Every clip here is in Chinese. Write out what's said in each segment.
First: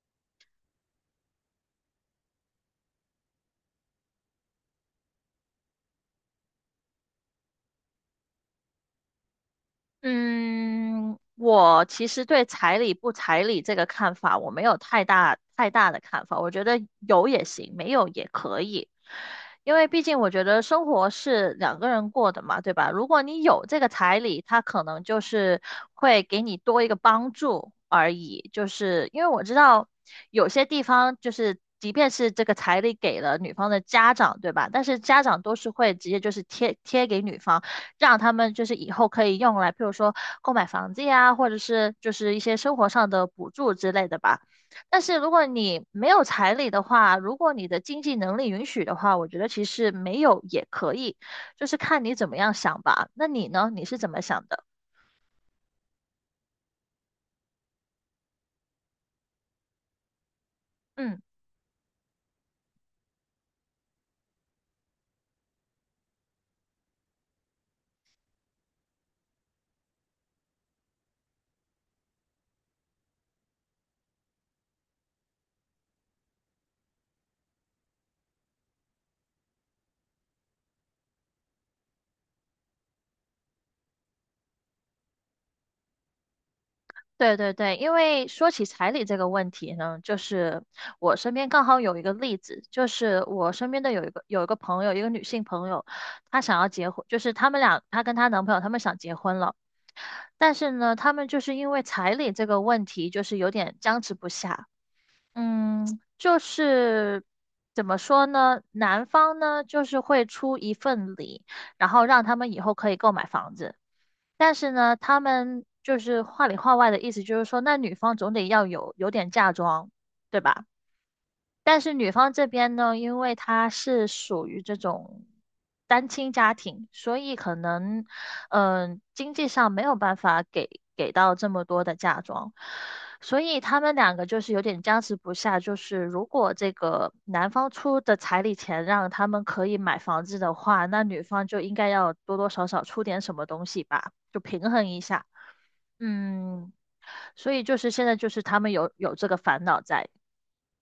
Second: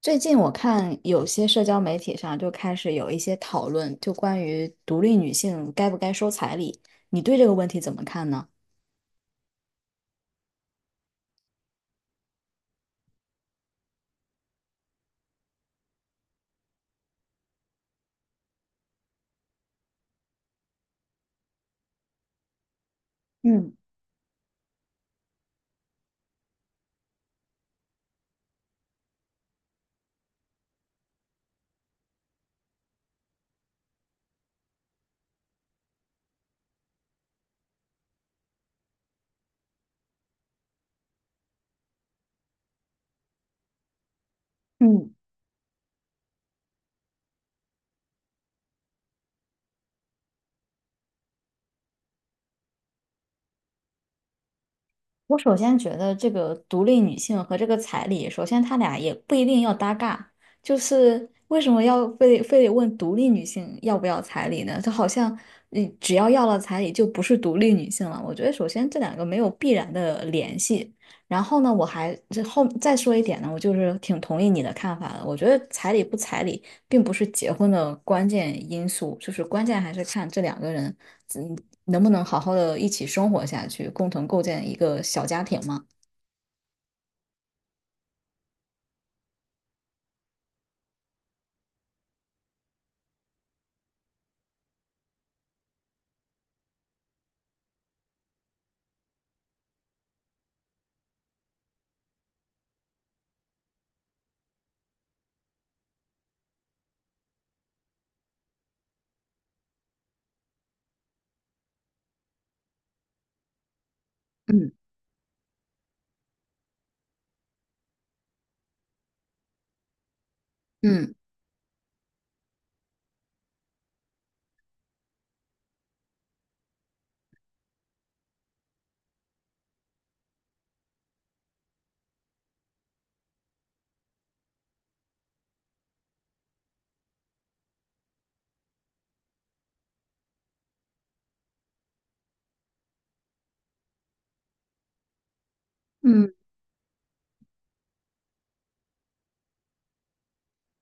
最近我看有些社交媒体上就开始有一些讨论，就关于独立女性该不该收彩礼，你对这个问题怎么看呢？嗯，我其实对彩礼不彩礼这个看法，我没有太大的看法。我觉得有也行，没有也可以，因为毕竟我觉得生活是两个人过的嘛，对吧？如果你有嗯这个彩礼，他可能就是会给你多一个帮助而已。就是因为我知道有些地方就是。即便是这个彩礼给了女方的家长，对吧？但是家长都是会直接就是贴给女方，让他们就是以后可以用来，譬如说购买房子呀，或者是就是一些生活上的补助之类的吧。但嗯，是如果你没有彩礼的话，如果你的经济能力允许的话，我觉得其实没有也可以，就是看你怎么样想吧。那你呢？你是怎么想的？我首先觉得这个独立女性和这个彩礼，首先他俩也不一定要搭嘎，就嗯。是为什么要非得问独立女性要不要彩礼呢？就好像你只要要了彩礼就不是独立女性了。我觉得首先这两个没有必然的联系。然后呢，我还这后再说一点呢，我就是挺同意你的看法的。我觉得彩礼不彩礼并不是结婚的关键因素，就是关键还是看这两个人。嗯，能不能好好的一起生活下去，共同构建一个小家庭嘛？对对对，因为说起彩礼这个问题呢，就是我身边刚好有一个例子，就是我身边的有一个朋友，一个女性朋友，她想要结婚，就是他们俩，她跟她男朋友他们想结婚了，但是呢，他们就是因为彩礼这个问题，就是有点僵持不下。嗯，就是怎么说呢？男方呢，就是会出一份礼，然后让他们以后可以购买房子。但是嗯呢，他们就是话里话外的意思，就是说，那女方总得要有点嫁妆，对吧？嗯但是女方这边呢，因为她是属于这种单亲家庭，所以可能，嗯、经济上没有办法给到这么多的嫁妆，所以他们两个就是有点僵持不下。就是如果这个男方出的彩礼钱让他们可以买房子的话，那女方就应该要多多少少出点什么东西吧，就平衡一下。嗯嗯，所以就是现在就是他们有这个烦恼在。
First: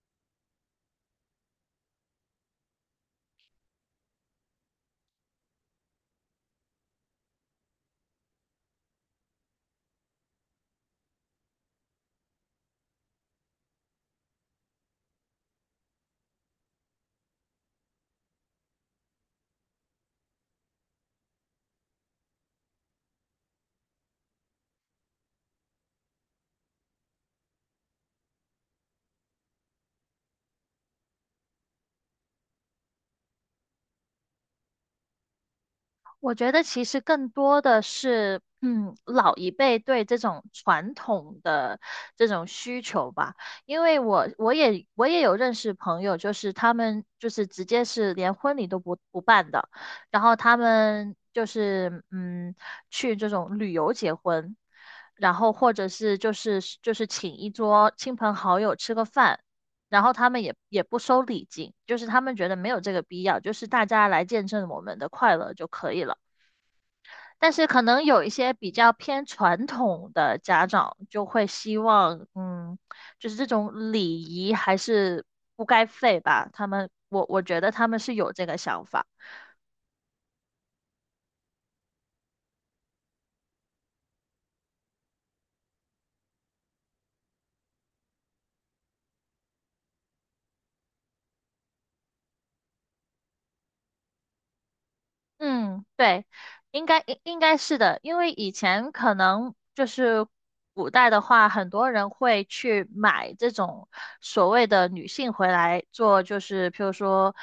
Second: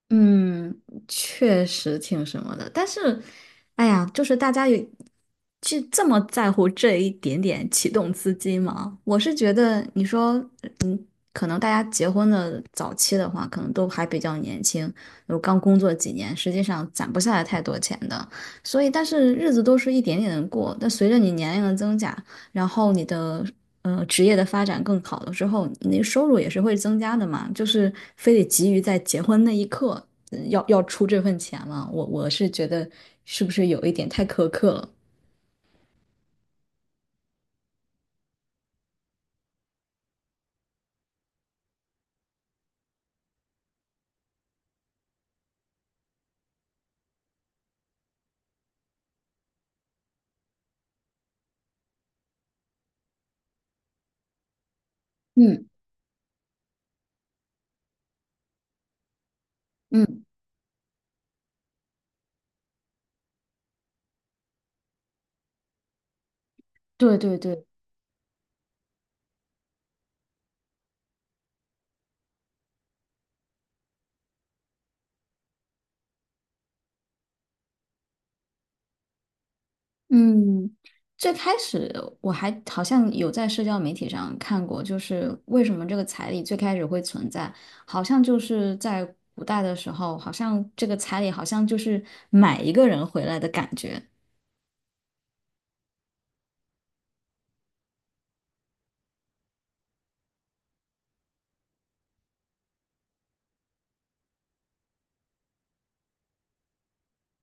嗯，确实挺什么的，但是，哎呀，就是大家有去这么在乎这一点点启动资金吗？我是觉得，你说，嗯，可能大家结婚的早期的话，可能都还比较年轻，有刚工作几年，实际上攒不下来太多钱的，所以，但是日子都是一点点的过，但随着你年龄的增加。然后你的职业的发展更好了之后，你的收入也是会增加的嘛，就是非得急于在结婚那一刻要出这份钱了，我是觉得是不是有一点太苛刻了？我觉得其实更多的是，嗯，老一辈对这种传统的这种需求吧。因为我有认识朋友，就是他们就是直接是连婚礼都不办的，然后他们就是去这种旅游结婚，然后嗯或者是就是请一桌亲朋好友吃个饭。然后嗯，他们也不收礼金，就是他们觉得没有这个必要，就是大家来见证我们的快乐就可以了。对对但对，是可能有一些比较偏传统的家长就会希望，嗯，就是这种礼仪还是不该废吧。他们，我觉得他们是有这个想法。嗯，最开始我还好像有在社交媒体上看过，就是为什么这个彩礼最开始会存在，好像就是在古代的时候，好像这个彩礼好像就是买一个人回来的感觉。嗯，对，应该是的，因为以前可能就是古代的话，很多人会去买这种所谓的女性回来做，就是譬如说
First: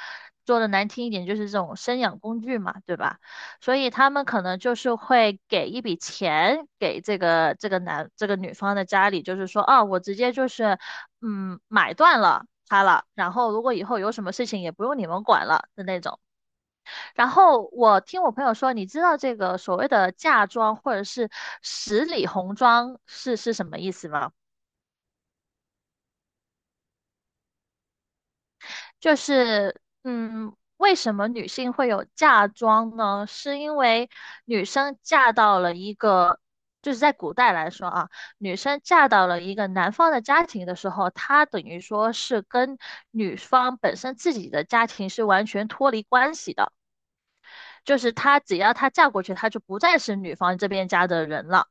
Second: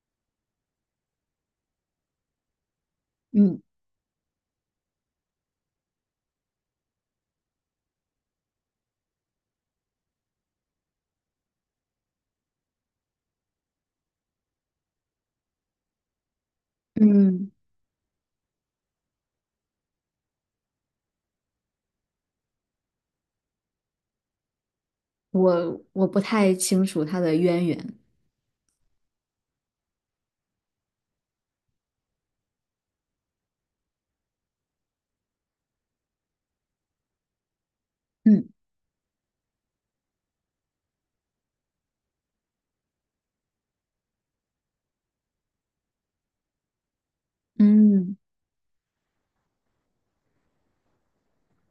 做的难听一点，就是这种生养工具嘛，对吧？嗯。所以他们可能就是会给一笔钱给这个这个男这个女方的家里，就是说，哦，我直接就是买断了他了，然后如果以后有什么事情也不用你们管了的那种。然嗯，后我听我朋友说，你知道这个所谓的嫁妆或者是十里红妆是什么意思吗？我不太清楚她的渊源。就是嗯，为什么女性会有嫁妆呢？是因为女生嫁到了一个，就是在古代来说啊，嗯女生嫁到了一个男方的家庭的时候，她等于说是跟女方本身自己的家庭是完全脱离关系的，就是嗯她只要她嫁过去，她就不再是女方这边家的人了。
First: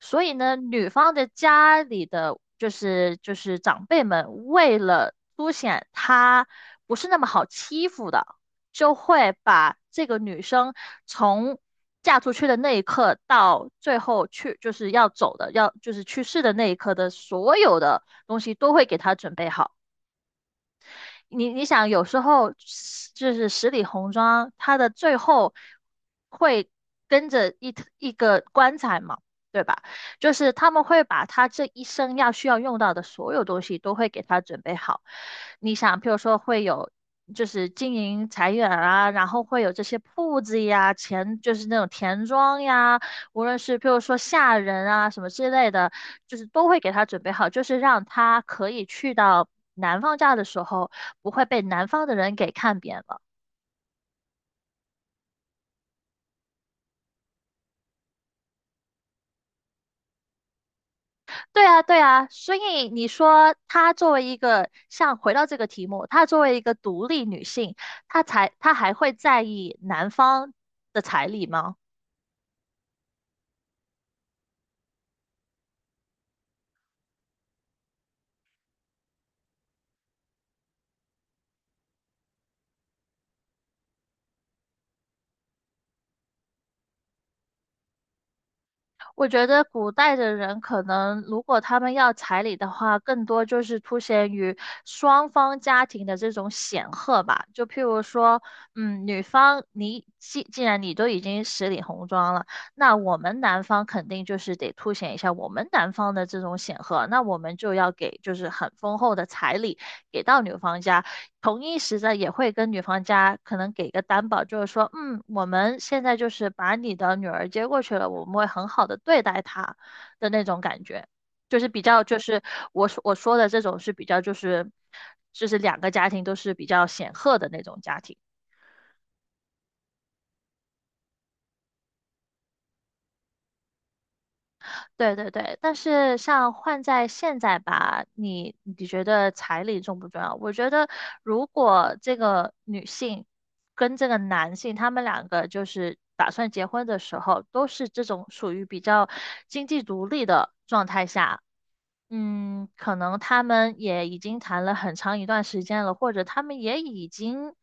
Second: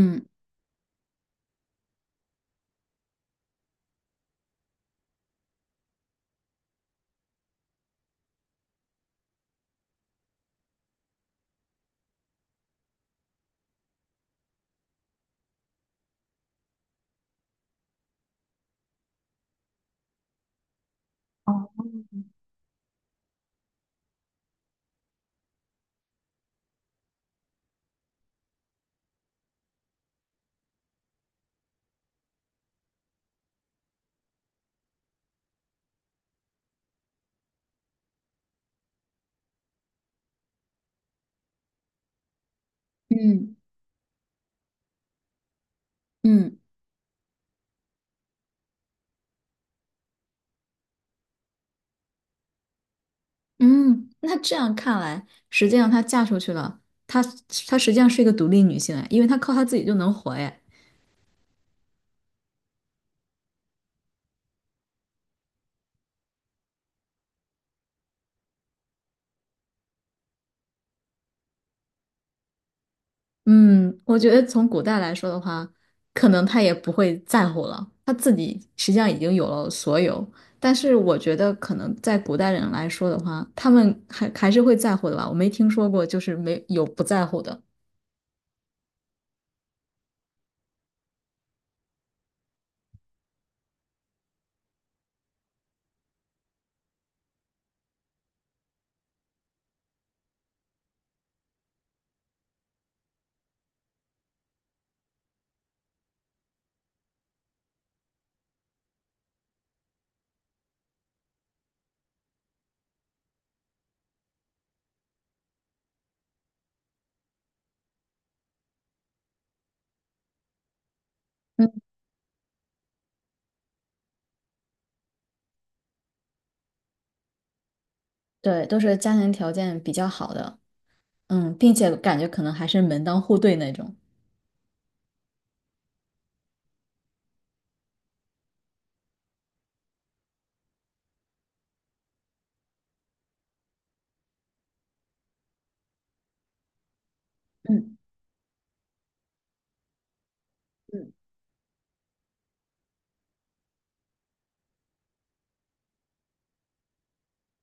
所以呢，女方的家里的就是长辈们，为了凸显她不是那么好欺负的，就会把这个女生从嫁出去的那一刻到最后去就是要走的，要就是去世的那一刻的所有的东西都会给她准备好。你想，有时候就是十里红妆，它的最后会跟着一个棺材嘛，对吧？就是他们会把他这一生要需要用到的所有东西都会给他准备好。你想，譬如说会有。就是经营财源啊，然后会有这些铺子呀，钱就是那种田庄呀，无嗯论是譬如说下人啊什么之类的，就是嗯都会给他准备好，就是让他可以去到南方家的时候，不会被南方的人给看扁了。嗯，那这样看来，实际上她嫁出去了，她她实际上是一个独立女性哎，因为她靠她自己就能活哎。对啊，对啊，所以你说她作为一个，像回到这个题目，她作为一个独立女性，她还会在意男方的彩礼吗？嗯，我觉得从古代来说的话，可能她也不会在乎了，她自己实际上已经有了所有。但是我觉得，可能在古代人来说的话，他们还是会在乎的吧。我没听说过就是没有不在乎的。我觉得古代的人可能，如果他们要彩礼的话，更多就是凸显于双方家庭的这种显赫吧。就譬如说，嗯，女方你既然你都已经十里红妆了，那我们男方肯定就是得凸显一下我们男方的这种显赫，那我们就要给就是很丰厚的彩礼。给到女方家，同一时的也会跟女方家可能给个担保，就是说，嗯，我们现在就是把你的女儿接过去了，我们会很好的对待她的那种感觉，就是比较就是我说的这种是比较就是两个家庭都是比较显赫的那种家庭。对，都是家庭条件比较好的，并且感觉可能还是门当户对那种。对对对，但是像换在现在吧，你觉得彩礼重不重要？我觉得如果这个女性跟这个男性，他们两个就是打算结婚的时候，都是这种属于比较经济独立的状态嗯，下，嗯，可能他们也已经谈了很长一段时间了，或者他们也已经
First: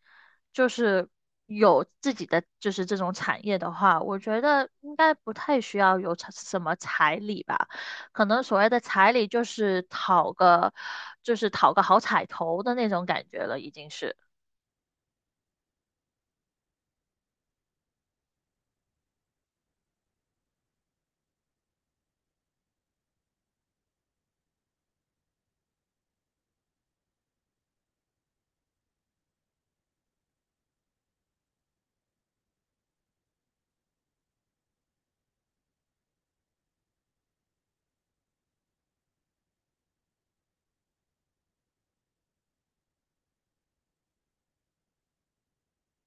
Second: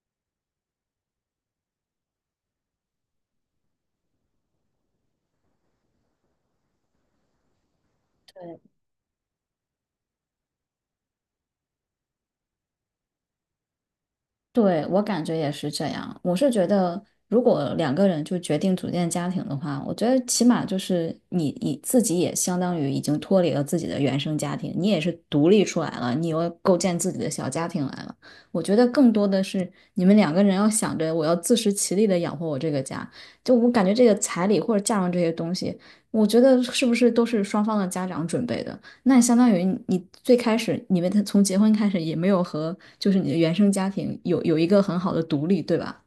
就是有自己的就是这种产业的话，我觉得应该不太需要有彩什么彩礼吧。可能所对。谓的彩礼就是讨个就是讨个好彩头的那种感觉了，已经是。对，我感觉也是这样。我是觉得，如果两个人就决定组建家庭的话，我觉得起码就是你自己也相当于已经脱离了自己的原生家庭，你也是独立出来了，你又构建自己的小家庭来了。我觉得更多的是你们两个人要想着我要自食其力的养活我这个家。就我感觉这个彩礼或者嫁妆这些东西，我觉得是不是都是双方的家长准备的？那相当于你最开始你们从结婚开始也没有和就是你的原生家庭有一个很好的独立，对吧？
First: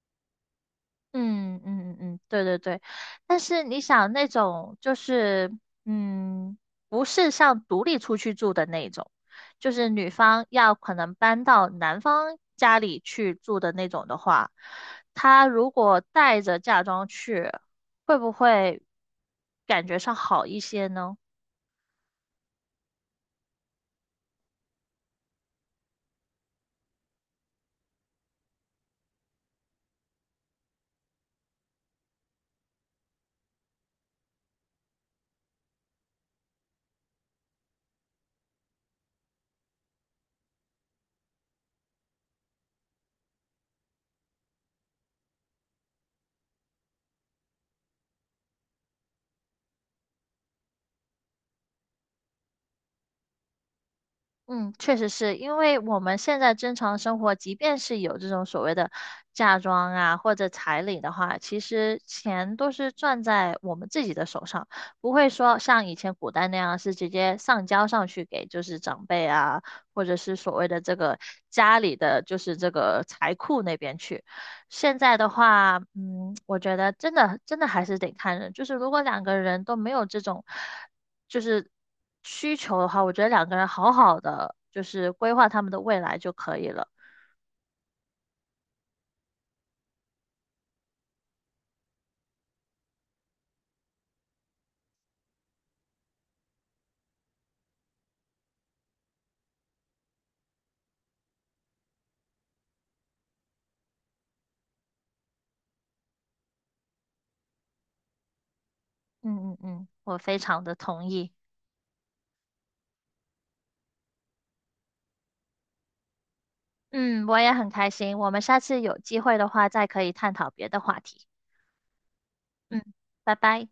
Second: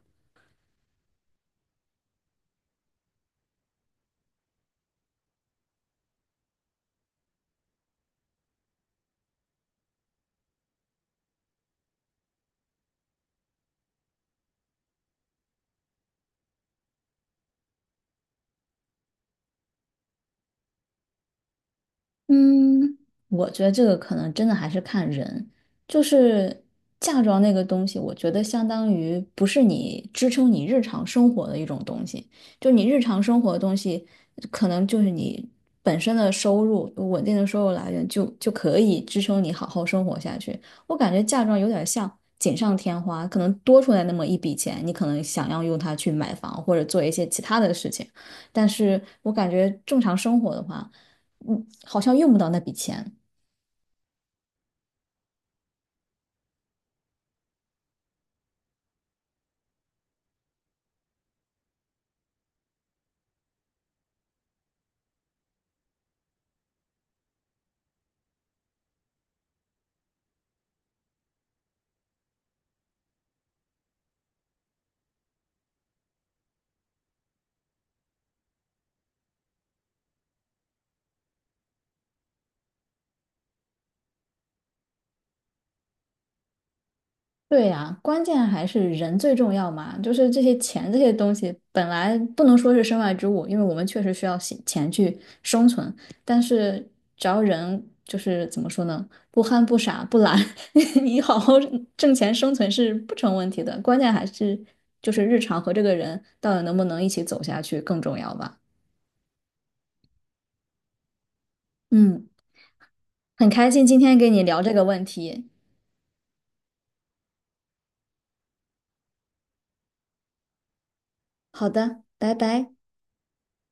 嗯嗯嗯嗯，对对对，但是你想那种就是嗯，不是像独立出去住的那种，就是女方要可能搬到男方家里去住的那种的话，她如果带着嫁妆去，会不会感觉上好一些呢？嗯，我觉得这个可能真的还是看人，就是嫁妆那个东西，我觉得相当于不是你支撑你日常生活的一种东西，就你日常生活的东西，可能就是你本身的收入，稳定的收入来源就可以支撑你好好生活下去。我感觉嫁妆有点像锦上添花，可能多出来那么一笔钱，你可能想要用它去买房或者做一些其他的事情，但是我感觉正常生活的话。好像用不到那笔钱。嗯，确实是因为我们现在正常生活，即便是有这种所谓的嫁妆啊或者彩礼的话，其实钱都是攥在我们自己的手上，不会说像以前古代那样是直接上交上去给就是长辈啊，或者是所谓的这个家里的就是这个财库那边去。现在的话，嗯，我觉得真的还是得看人，就是如果两个人都没有这种。就是需求的话，我觉得两个人好好的就是规划他们的未来就可以了。对呀，关键还是人最重要嘛，就是这些钱这些东西本来不能说是身外之物，因为我们确实需要钱去生存，但是只要人就是怎么说呢，不憨不傻不懒，你好好挣钱生存是不成问题的，关键还是就是日常和这个人到底能不能一起走下去更重要吧。嗯嗯嗯，我非常的同意。嗯，很开心今天跟你聊这个问题。嗯，我也很开心。我们下次有机会的话，再可以探讨别的话题。好的，拜拜。嗯，拜拜。